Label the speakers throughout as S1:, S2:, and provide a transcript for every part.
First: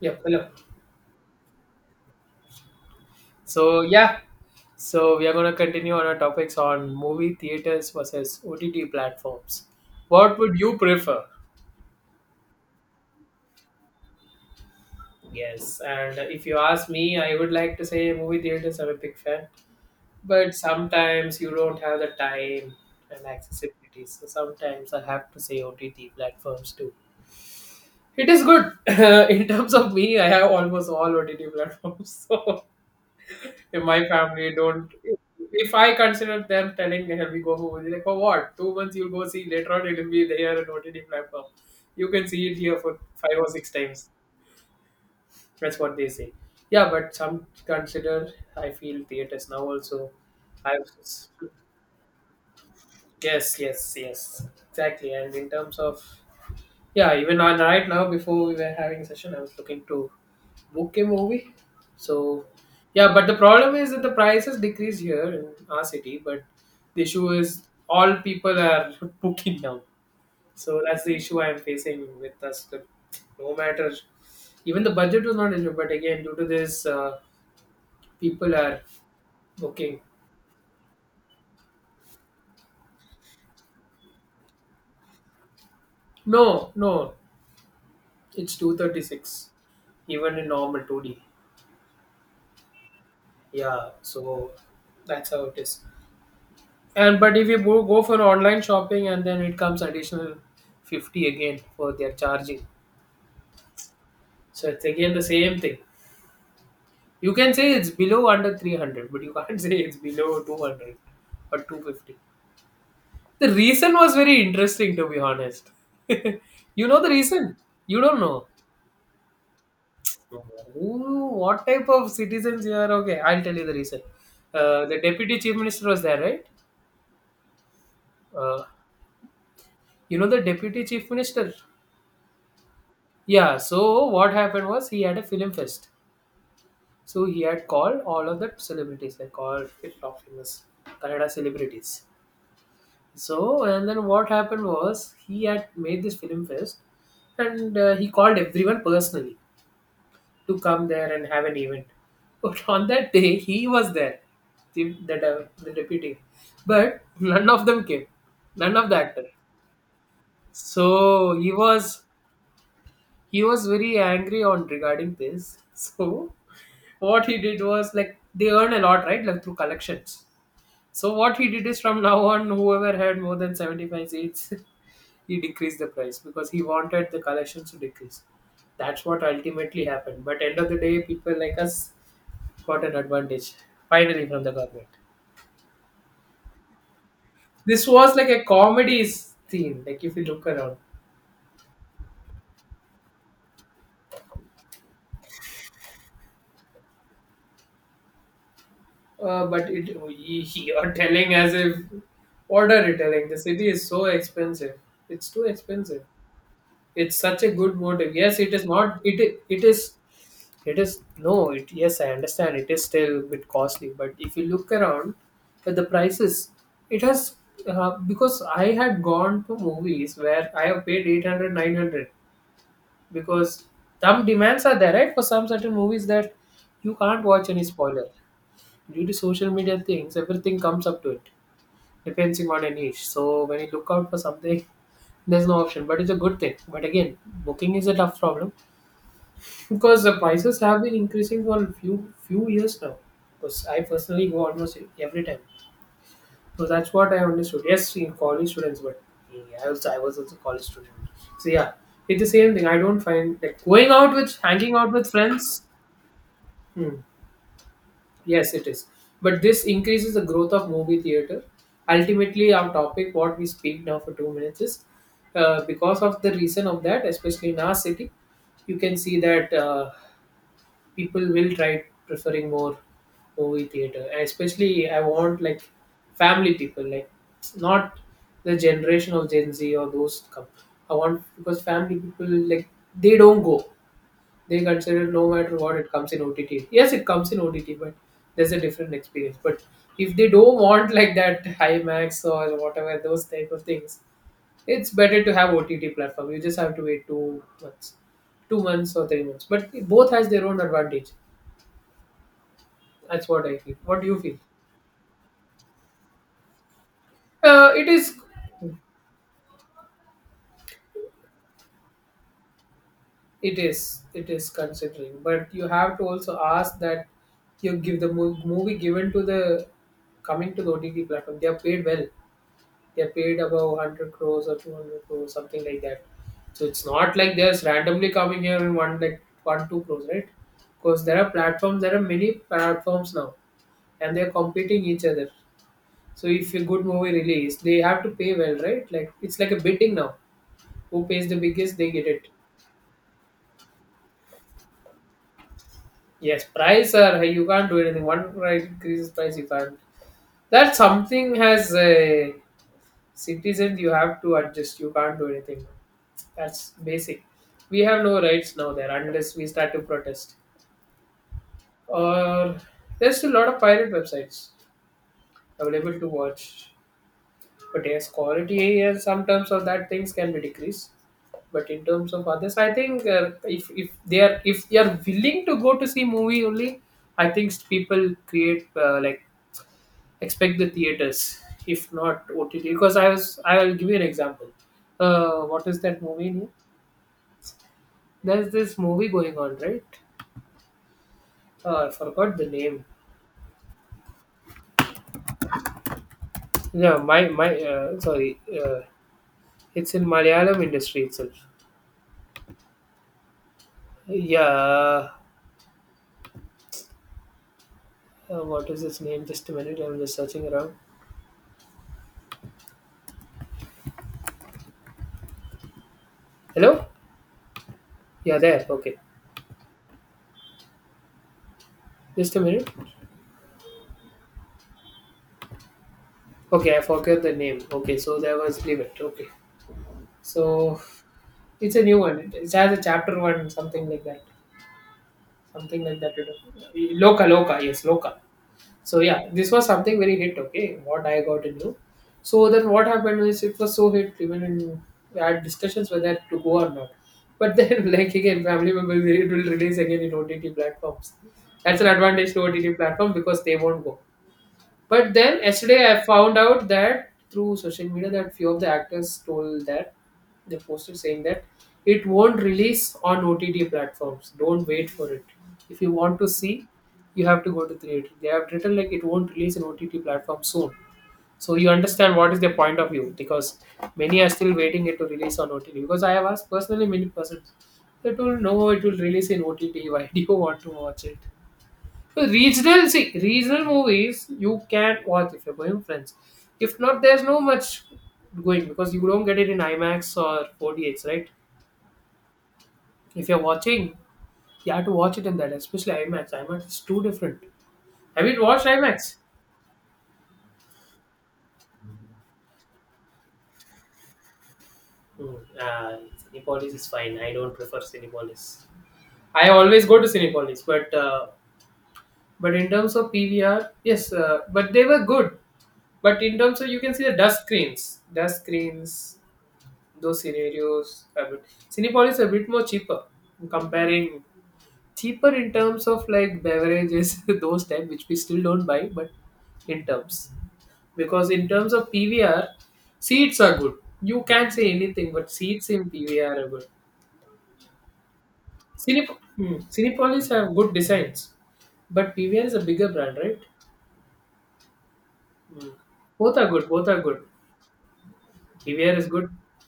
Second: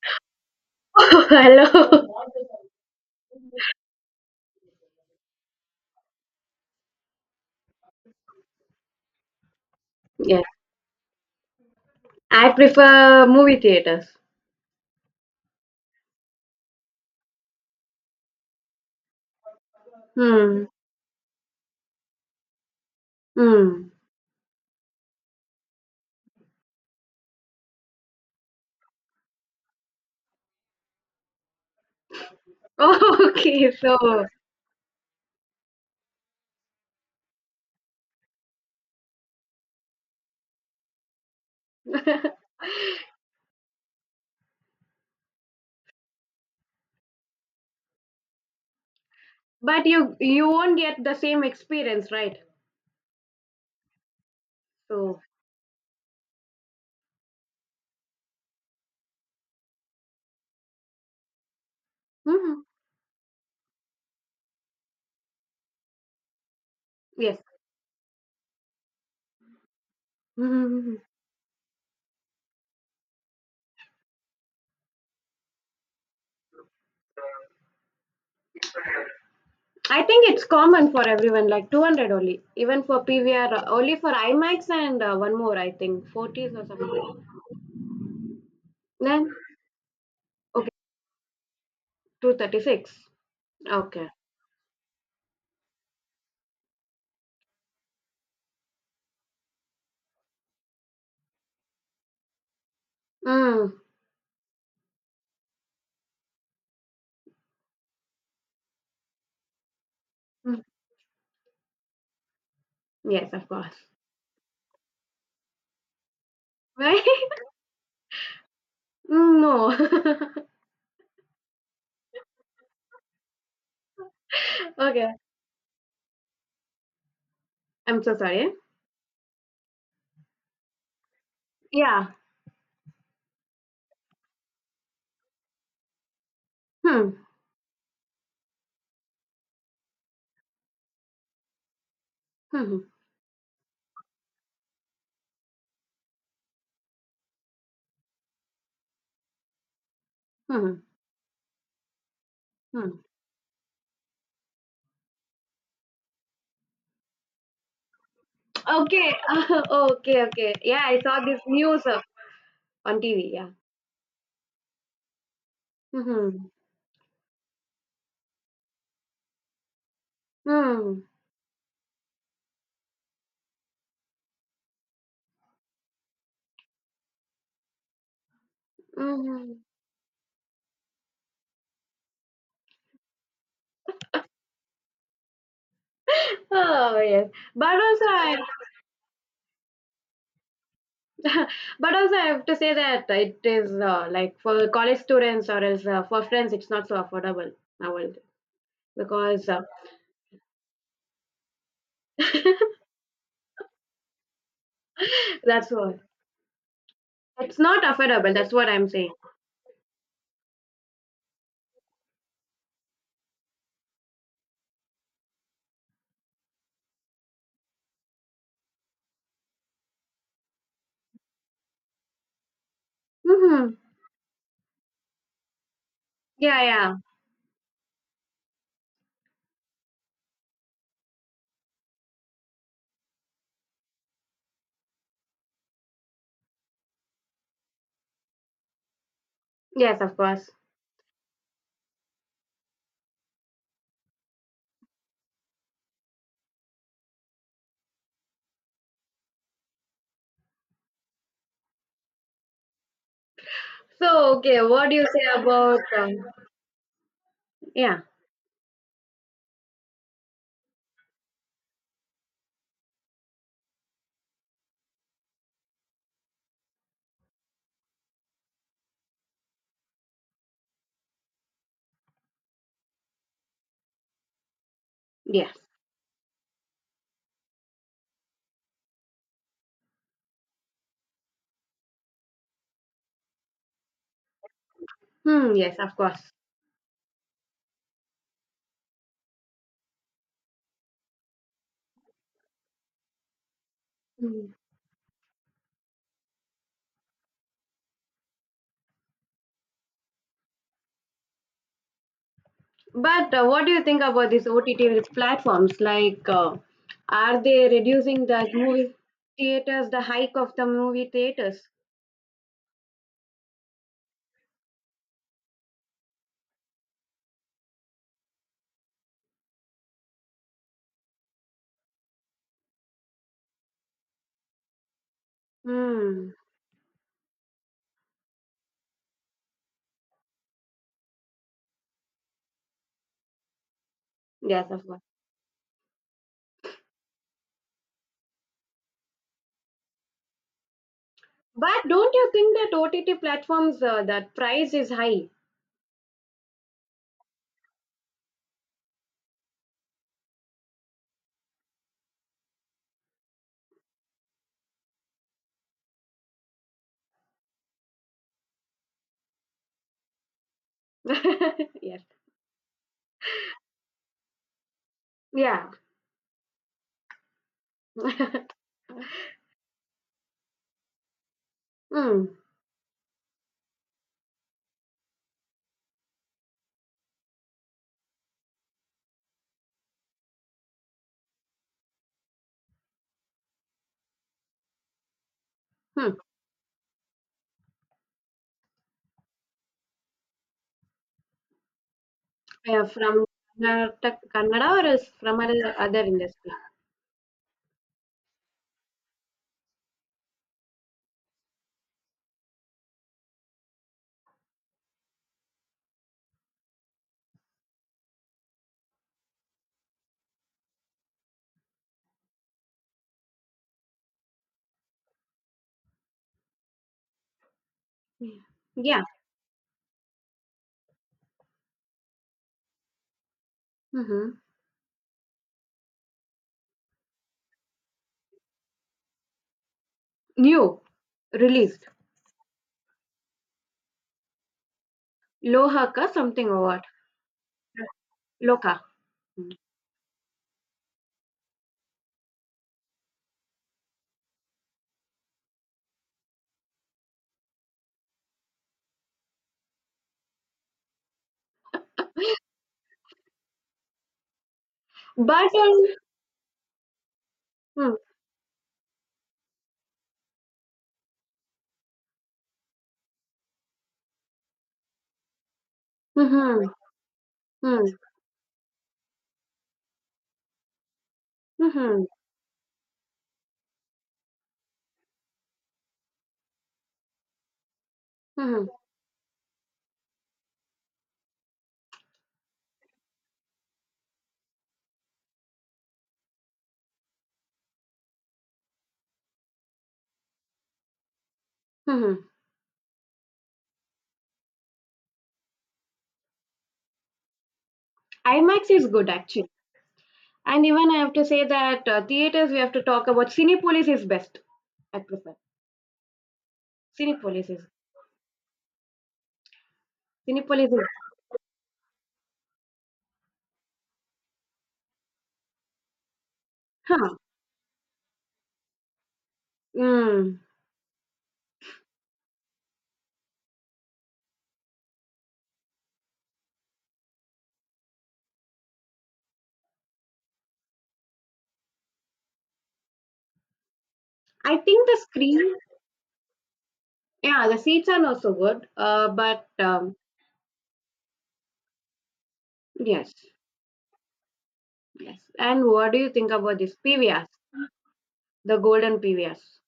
S1: Yep, hello.
S2: Hello.
S1: So yeah, so we are gonna continue on our topics on movie theaters versus OTT platforms. What
S2: Yes,
S1: would you prefer?
S2: I prefer movie theaters.
S1: Yes, and if you ask me, I would like to say movie theaters. I'm a big fan, but
S2: Hmm.
S1: sometimes you don't have the time and
S2: Hmm.
S1: accessibility. So sometimes I have to say OTT platforms too. It is good in terms of me. I have almost all OTT platforms. So.
S2: Okay,
S1: If my
S2: so.
S1: family don't, if I consider them telling, hey, we go home, they're like, for what? 2 months you'll go see later on, it'll be there on OTT platform. You can see it here for five or six times. That's what they say. Yeah, but some consider, I feel theaters now
S2: But
S1: also.
S2: you won't
S1: I
S2: get the same experience, right?
S1: Yes, yes, yes, exactly.
S2: So.
S1: And in terms of, yeah, even on right now before we were having session, I was looking to. Okay, movie. So
S2: Hmm.
S1: yeah, but the problem is that the prices decrease here in our city, but the issue
S2: Yes.
S1: is all people are booking now. So
S2: hmm
S1: that's the issue I'm facing with us. That no matter, even the budget was not issue, but again, due to this, people are booking.
S2: I think it's common for everyone, like 200 only, even for PVR, only for IMAX and one more, I think, 40s or
S1: No, no,
S2: something.
S1: it's two thirty
S2: Then,
S1: six, even in
S2: okay,
S1: normal 2D.
S2: 236.
S1: Yeah,
S2: Okay.
S1: so that's how it is. And but if you go for online shopping, and then it comes additional 50 again for their charging.
S2: Mm.
S1: So it's again the same thing. You can say it's below under 300, but you can't say it's below
S2: Mm.
S1: 200 or 250.
S2: Yes, of
S1: The
S2: course.
S1: reason was very interesting, to be honest. You know
S2: Right?
S1: the reason? You don't know.
S2: Mm. No.
S1: Who, what type of citizens you are? Okay, I'll tell you the reason. The
S2: Okay,
S1: deputy chief minister was there, right?
S2: I'm so sorry.
S1: Uh, you know the deputy chief minister?
S2: Yeah.
S1: Yeah, so what happened was he had a film fest.
S2: Hmm.
S1: So he had called all of the celebrities, like all the top famous Kannada celebrities.
S2: Hmm.
S1: So, and then what happened was he had made this film fest, and he called everyone personally to come
S2: Hmm.
S1: there and have an event. But on
S2: Hmm.
S1: that day, he was there, the deputy. But none of them came, none of the
S2: Okay.
S1: actors.
S2: Okay. Okay. Yeah, I saw
S1: So
S2: this
S1: he
S2: news
S1: was
S2: on TV.
S1: he
S2: Yeah.
S1: was very angry on regarding this. So
S2: Hmm.
S1: what he did was like they earn a lot, right? Like through collections.
S2: Hmm.
S1: So what he did is from now on, whoever had more than 75 seats, he decreased the price because he wanted the collections to decrease. That's what
S2: Hmm.
S1: ultimately happened. But end of the day, people like us got an advantage finally from the government.
S2: Oh yes, but
S1: This
S2: also
S1: was like
S2: I,
S1: a comedy theme. Like if you look around.
S2: but also I have to say that it is like for college students or else for friends, it's not so affordable nowadays because
S1: But it you're telling as if, what are you telling? The city is so expensive. It's too
S2: that's what.
S1: expensive. It's such a
S2: It's
S1: good
S2: not
S1: motive.
S2: affordable.
S1: Yes, it
S2: That's
S1: is
S2: what I'm
S1: not.
S2: saying.
S1: It is. It is no. It, yes, I understand. It is still a bit costly. But if you look around at the prices, it has, because I had gone to movies where I have paid 800, 900, because
S2: hmm
S1: some demands are there, right? For some certain movies that
S2: Yeah,
S1: you
S2: yeah,
S1: can't watch any spoiler due to social media things, everything comes up to it, depending on a niche. So when you look out for something, there's no option, but it's a good thing. But again, booking is a tough problem
S2: yes,
S1: because
S2: of
S1: the
S2: course.
S1: prices have been increasing for a few years now. Because I personally go almost every time, so that's what I understood. Yes, in college students, but I was also a college student. So yeah, it's the same thing. I don't find like going out with,
S2: So okay,
S1: hanging
S2: what
S1: out
S2: do you
S1: with
S2: say
S1: friends.
S2: about
S1: Hmm.
S2: yeah,
S1: Yes, it is. But this increases the growth of movie theater. Ultimately, our topic, what we speak now for 2 minutes, is, because of the reason of that, especially in our city, you can see that, people will try preferring more movie theater. Especially, I want
S2: yes.
S1: like family people, like not the generation of Gen Z or those come. I want because family people like, they don't go. They consider no
S2: Hmm,
S1: matter what,
S2: yes,
S1: it
S2: of
S1: comes in
S2: course.
S1: OTT. Yes, it comes in OTT, but there's a different experience. But if they don't want like that IMAX or whatever those type of things,
S2: Mm.
S1: it's better to have OTT platform. You just have to wait 2 months, 2 months or 3 months. But it both has their own advantage. That's
S2: But
S1: what I
S2: what do
S1: feel.
S2: you
S1: What
S2: think
S1: do you
S2: about
S1: feel?
S2: these OTT platforms? Like, are they
S1: Uh, it is,
S2: reducing the movie theaters, the hike of the movie theaters?
S1: it is considering. But you have to also ask that you give the movie given to the coming to the OTT platform. They are paid well. They're paid about 100 crores or 200 crores, something like that.
S2: Hmm,
S1: So it's not like they're just randomly coming here and one, like one two crores, right? Because there are many platforms now, and they're
S2: yes, of
S1: competing
S2: course.
S1: each other. So if a good movie release, they have to pay well, right? Like it's like a bidding now. Who pays the biggest,
S2: But
S1: they get
S2: don't you
S1: it.
S2: think that OTT platforms, that price is high?
S1: Yes, price are high. You can't do anything. One price increases, price you can't. That something has a citizen, you have to adjust. You can't do anything. That's basic. We have no rights now there, unless we start to protest.
S2: Yes.
S1: Or there's still a lot of pirate websites
S2: Yeah.
S1: available to watch. But yes, quality and some terms of that things can be decreased. But in terms of
S2: Hmm.
S1: others, I think, if they are willing to go to see movie only, I think people create, like expect the theaters. If not OTT, because I will give you an example. What is that
S2: Hmm.
S1: movie name? There's this movie going on, right? I forgot the name.
S2: Yeah, from Karnataka, Kannada or is from other industry?
S1: Yeah, my sorry. It's in Malayalam industry itself. Yeah. What is its name? Just a minute. I'm just searching around. Hello. Yeah, there. Okay.
S2: Yeah.
S1: Just a minute.
S2: Mm-hmm.
S1: Okay, I forgot the name. Okay, so there was, leave it. Okay,
S2: New,
S1: so it's a
S2: released.
S1: new one. It has a chapter one, something like that. Something like
S2: Lohaka,
S1: that.
S2: something or what?
S1: Loka. Yes, Loka.
S2: Loca.
S1: So yeah, this
S2: Mm.
S1: was something very hit. Okay, what I got into. So then what happened is, it was so hit even in, we had discussions whether to go or not. But then like, again, family members, it will release again in OTT platforms. That's an advantage to OTT platform because they won't go. But then
S2: But
S1: yesterday I found out that, through social
S2: mm,
S1: media, that few of the actors told that they posted saying that it won't release on OTT platforms. Don't wait for it. If you want to
S2: mhm,
S1: see, you have to go to
S2: mm,
S1: theater. They have written like it won't release on OTT platform soon. So you
S2: mhm,
S1: understand what is their point of view, because many are still waiting it to release on OTT. Because I have asked personally many persons, they told
S2: mhm,
S1: no, it will release in OTT. Why do you want to watch it? So regional, see, regional movies you can watch if you're going with friends. If not, there's no much going because you don't get it in IMAX or 4DX, right?
S2: mhm.
S1: If you're watching, you have to watch it in that, especially IMAX. IMAX is too different. Have you watched
S2: IMAX is good
S1: IMAX?
S2: actually. And even I have to say that theaters we have to talk about Cinepolis is best. I
S1: Hmm.
S2: prefer
S1: Uh, Cinepolis is fine. I
S2: Cinepolis
S1: don't
S2: is
S1: prefer Cinepolis. I always go to Cinepolis,
S2: Cinepolis is.
S1: but but in terms of PVR, yes, but they were good. But in terms of, you can see the
S2: Huh.
S1: dust screens, those
S2: Mm.
S1: scenarios a bit. Cinepolis is a bit more cheaper. I'm comparing cheaper in terms of like beverages, those type which we still don't buy, but in terms, because in terms of PVR, seats are good. You can't
S2: I
S1: say
S2: think the
S1: anything, but
S2: screen.
S1: seats in PVR are good.
S2: Yeah, the seats are not so good. Uh, but um,
S1: Cinepolis have good designs, but PVR is a bigger
S2: yes,
S1: brand, right?
S2: yes. And
S1: Hmm.
S2: what do you think
S1: both are
S2: about
S1: good
S2: this
S1: both are good
S2: PVRs, the
S1: PVR
S2: golden
S1: is good.
S2: PVRs?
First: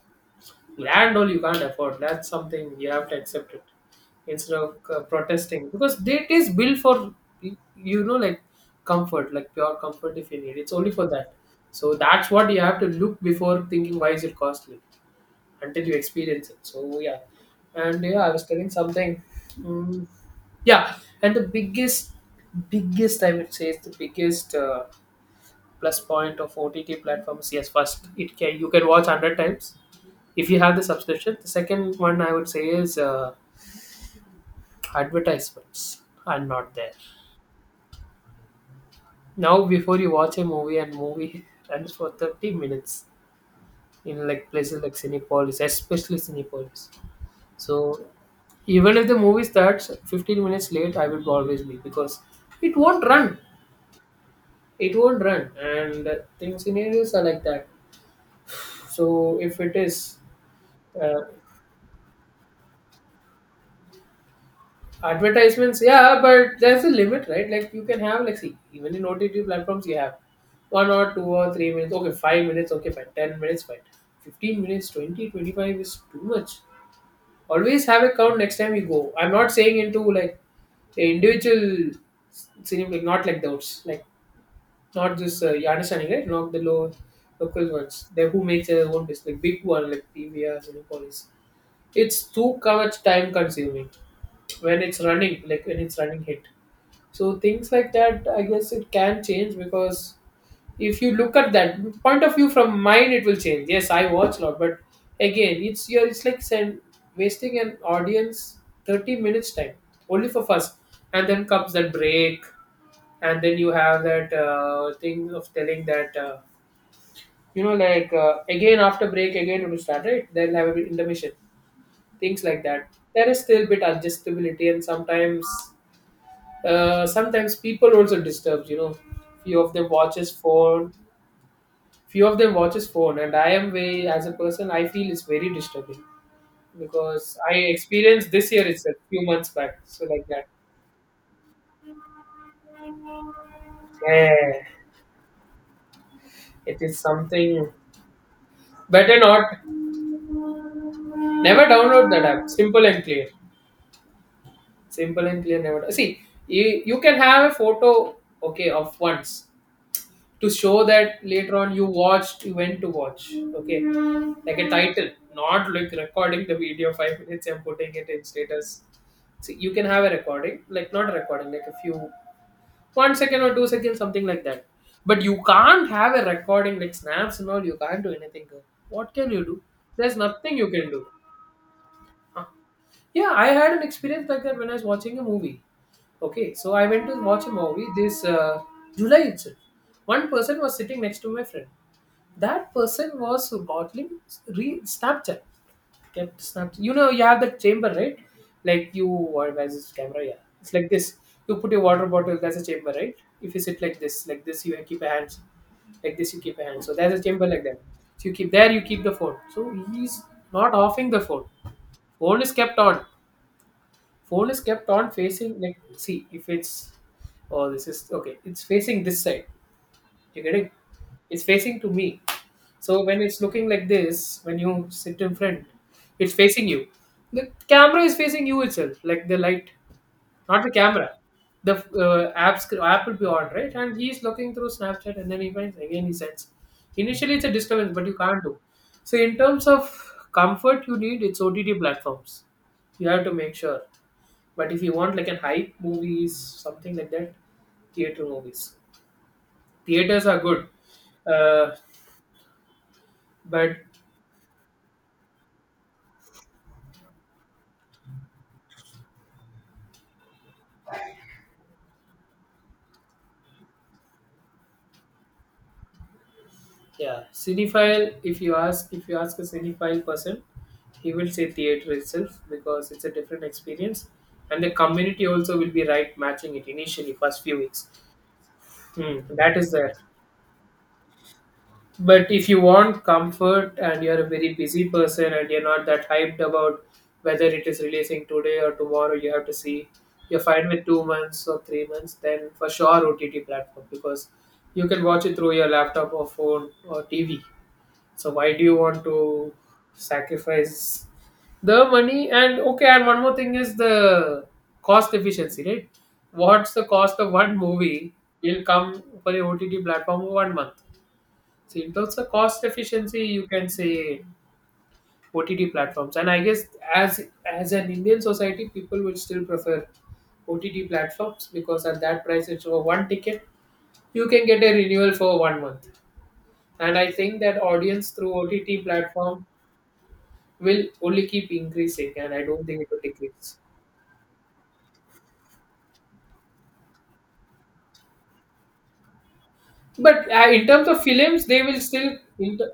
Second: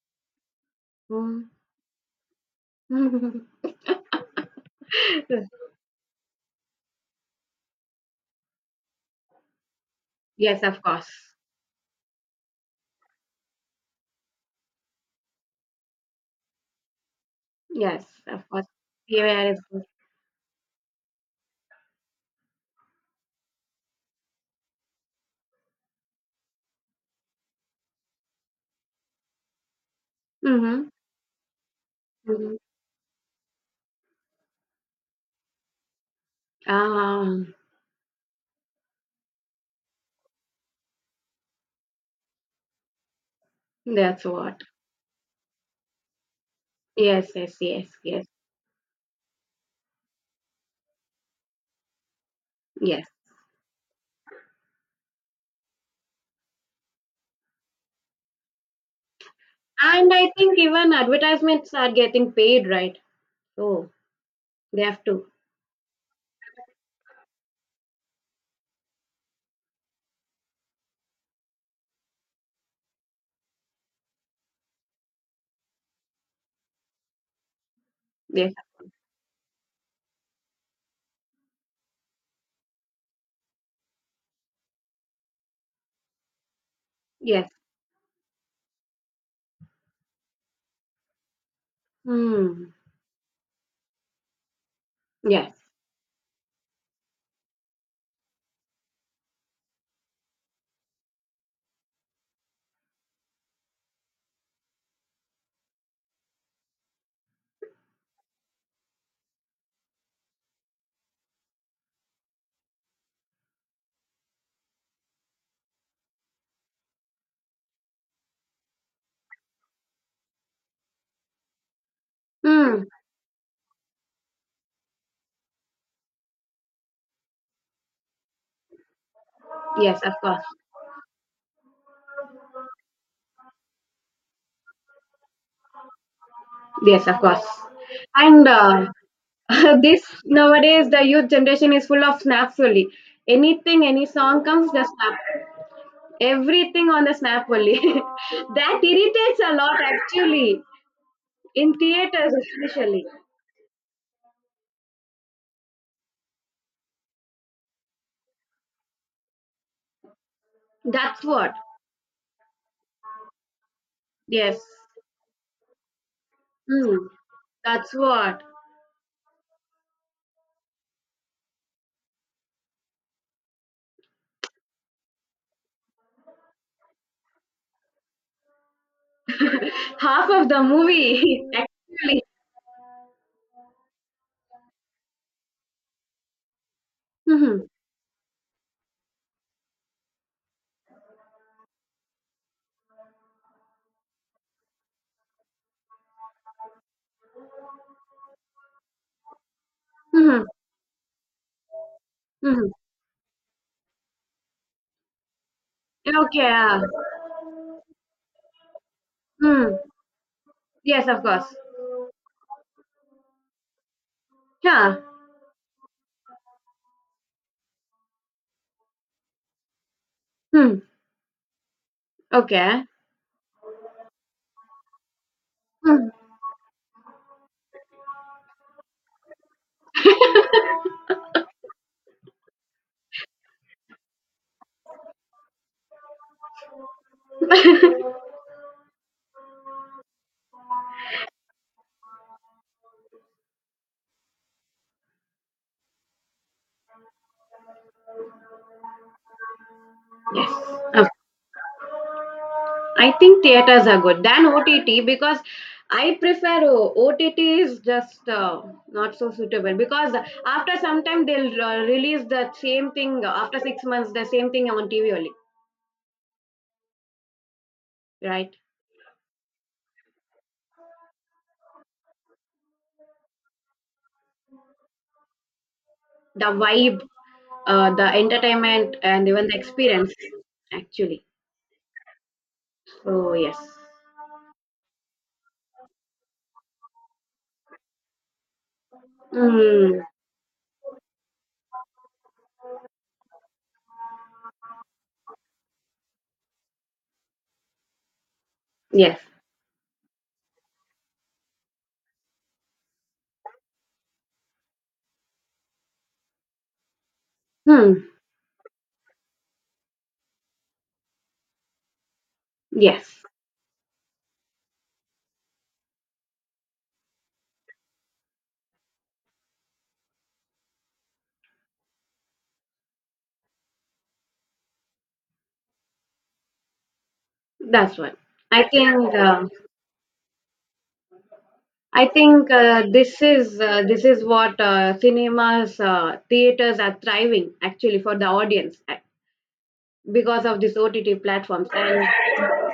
S1: Land all you
S2: Mm.
S1: can't afford, that's something you have to accept it instead of protesting, because it is built for y- you know like comfort, like pure comfort. If you need,
S2: Yes,
S1: it's
S2: of
S1: only for
S2: course.
S1: that. So that's what you have to look before thinking why is it costly until you experience it, so yeah. And
S2: Yes,
S1: yeah, I was
S2: of course.
S1: telling something.
S2: PVR is.
S1: mm, yeah, and the biggest I would say is the biggest plus point of OTT platforms. Yes, first, it can, you can watch 100 times if you have the
S2: Mhm,
S1: subscription. The second one, I would
S2: mhm.
S1: say, is advertisements are not there
S2: Um,
S1: now. Before you watch a movie, and movie runs for 30 minutes
S2: that's
S1: in like
S2: what.
S1: places like Cinepolis, especially Cinepolis.
S2: Yes, yes,
S1: So
S2: yes, yes,
S1: even if the movie starts 15 minutes late, I will always be, because it won't
S2: yes.
S1: run. It won't run. And things in areas are like that. So if it
S2: And
S1: is,
S2: I think even
S1: uh,
S2: advertisements are getting paid, right? Oh, they have to.
S1: advertisements, yeah, but there's a limit, right? Like you can have, like, see, even in OTT platforms you have 1 or 2 or 3 minutes, okay, 5 minutes, okay, fine, 10 minutes, fine. 15 minutes, 20, 25 is too much. Always have a count
S2: Yes,
S1: next time you go. I'm not saying into like say individual cinema, like not like those, like not just you understanding, right? Not the low
S2: yes.
S1: local ones. They who makes their own business, like big one like PVR, Cinepolis. It's too
S2: Hmm.
S1: much time consuming when it's running,
S2: Yes.
S1: like when it's running hit. So things like that, I guess it can change because if you look at that point of view from mine, it will change. Yes, I watch a lot, but again, it's your, it's like send, wasting an audience 30 minutes time only for first, and then comes that break, and then you have that thing of telling that again after break again it will start, right? They'll have an intermission, things like
S2: Hmm.
S1: that. There is still bit adjustability, and sometimes sometimes people also disturbs, you know, few of them
S2: Yes, of
S1: watches
S2: course.
S1: phone. Few of them watches phone, and I am, way as a person, I feel it's very disturbing
S2: Yes, of
S1: because
S2: course.
S1: I experienced
S2: And
S1: this year itself few months back,
S2: this
S1: so like that.
S2: nowadays, the youth generation is full of snaps only. Anything, any
S1: Yeah,
S2: song comes, the snap.
S1: it
S2: Everything
S1: is
S2: on the snap
S1: something
S2: only. That
S1: better
S2: irritates a
S1: not.
S2: lot actually
S1: Never
S2: in
S1: download that
S2: theaters
S1: app, simple and
S2: especially.
S1: clear. Simple and clear, never see. You can have a photo, okay, of once, to show that
S2: That's what.
S1: later on you watched, you went to watch. Okay. Like
S2: Yes.
S1: a title, not like recording the video
S2: Mm,
S1: 5 minutes and
S2: that's
S1: putting it in
S2: what.
S1: status. See, you can have a recording, like not a recording, like a few 1 second or 2 seconds, something like that. But you can't have a recording like snaps and all, you can't do anything, girl. What can you do? There's
S2: Half of
S1: nothing
S2: the
S1: you can do.
S2: movie, actually.
S1: Huh? Yeah, I had an experience like that when I was watching a movie. Okay, so I went to watch a
S2: Mm-hmm.
S1: movie this July itself. One person was sitting next to my friend. That person was bottling Snapchat. Kept Snapchat. You know, you have that chamber, right? Like you, or where's this camera? Yeah,
S2: Mm-hmm.
S1: it's like this. You put your water bottle. That's a
S2: Mm-hmm.
S1: chamber, right? If you sit like this, you keep your hands like this.
S2: Okay.
S1: You keep your
S2: Yeah.
S1: hands. So there's a chamber like that. So you keep there. You keep the phone. So
S2: Mm.
S1: he's not
S2: Yes,
S1: offing the
S2: of
S1: phone.
S2: course.
S1: Phone is kept on, phone is kept
S2: Yeah.
S1: on facing, like, see if it's, oh, this is okay, it's facing this side, you get it.
S2: Mm.
S1: It's facing to me.
S2: Okay.
S1: So when it's looking like this, when you sit in front,
S2: Mm.
S1: it's facing you. The camera is facing you itself, like the light, not the camera. The app will be on, right, and he's looking through Snapchat, and then he finds again he sends. Initially, it's a disturbance, but you can't do. So in terms of comfort, you need, it's OTT platforms. You have to make sure. But if you want like an hype movies, something like that, theater movies. Theaters are
S2: Yes.
S1: good,
S2: Of-
S1: uh,
S2: I think
S1: but
S2: theaters are good than OTT because I prefer OTT is just not so suitable because after some time they'll release the same thing after 6 months, the same thing on TV only,
S1: Yeah, cinephile. If
S2: right?
S1: you ask, a cinephile person, he will say theater itself because it's a different experience, and the community also will be right
S2: The
S1: matching it
S2: vibe,
S1: initially first few weeks.
S2: the entertainment,
S1: Hmm,
S2: and even
S1: that
S2: the
S1: is there.
S2: experience, actually.
S1: But if you want
S2: So, yes.
S1: comfort and you're a very busy person and you're not that hyped about whether it is releasing today or tomorrow, you have to see.
S2: Mm,
S1: You're fine with 2 months or 3 months, then for sure OTT platform because you can watch it through your laptop or phone or TV. So why do you want
S2: yes.
S1: to sacrifice the money? And okay, and one more thing is the cost efficiency, right? What's the cost of one
S2: Hmm.
S1: movie will come for a OTT platform for 1 month? So in terms of cost efficiency,
S2: Yes.
S1: you can say OTT platforms. And I guess as as an Indian society, people would still prefer OTT platforms because at that price, it's for one ticket, you can get a renewal for 1 month. And I think that
S2: That's
S1: audience
S2: what
S1: through
S2: I
S1: OTT
S2: think.
S1: platform will only keep
S2: I
S1: increasing, and I
S2: think
S1: don't think it will
S2: this
S1: decrease.
S2: is uh, this is what cinemas, theaters are thriving actually for the audience
S1: But
S2: because of
S1: in
S2: these
S1: terms of
S2: OTT
S1: films, they
S2: platforms.
S1: will
S2: And
S1: still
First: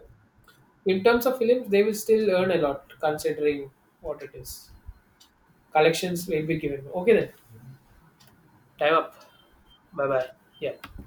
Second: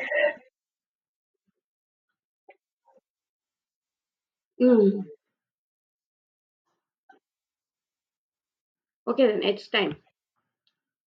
S1: in terms of films they will still earn a lot considering what it is.
S2: mm,
S1: Collections will be given. Okay then, time up.
S2: okay, then it's time.
S1: Bye bye. Yeah.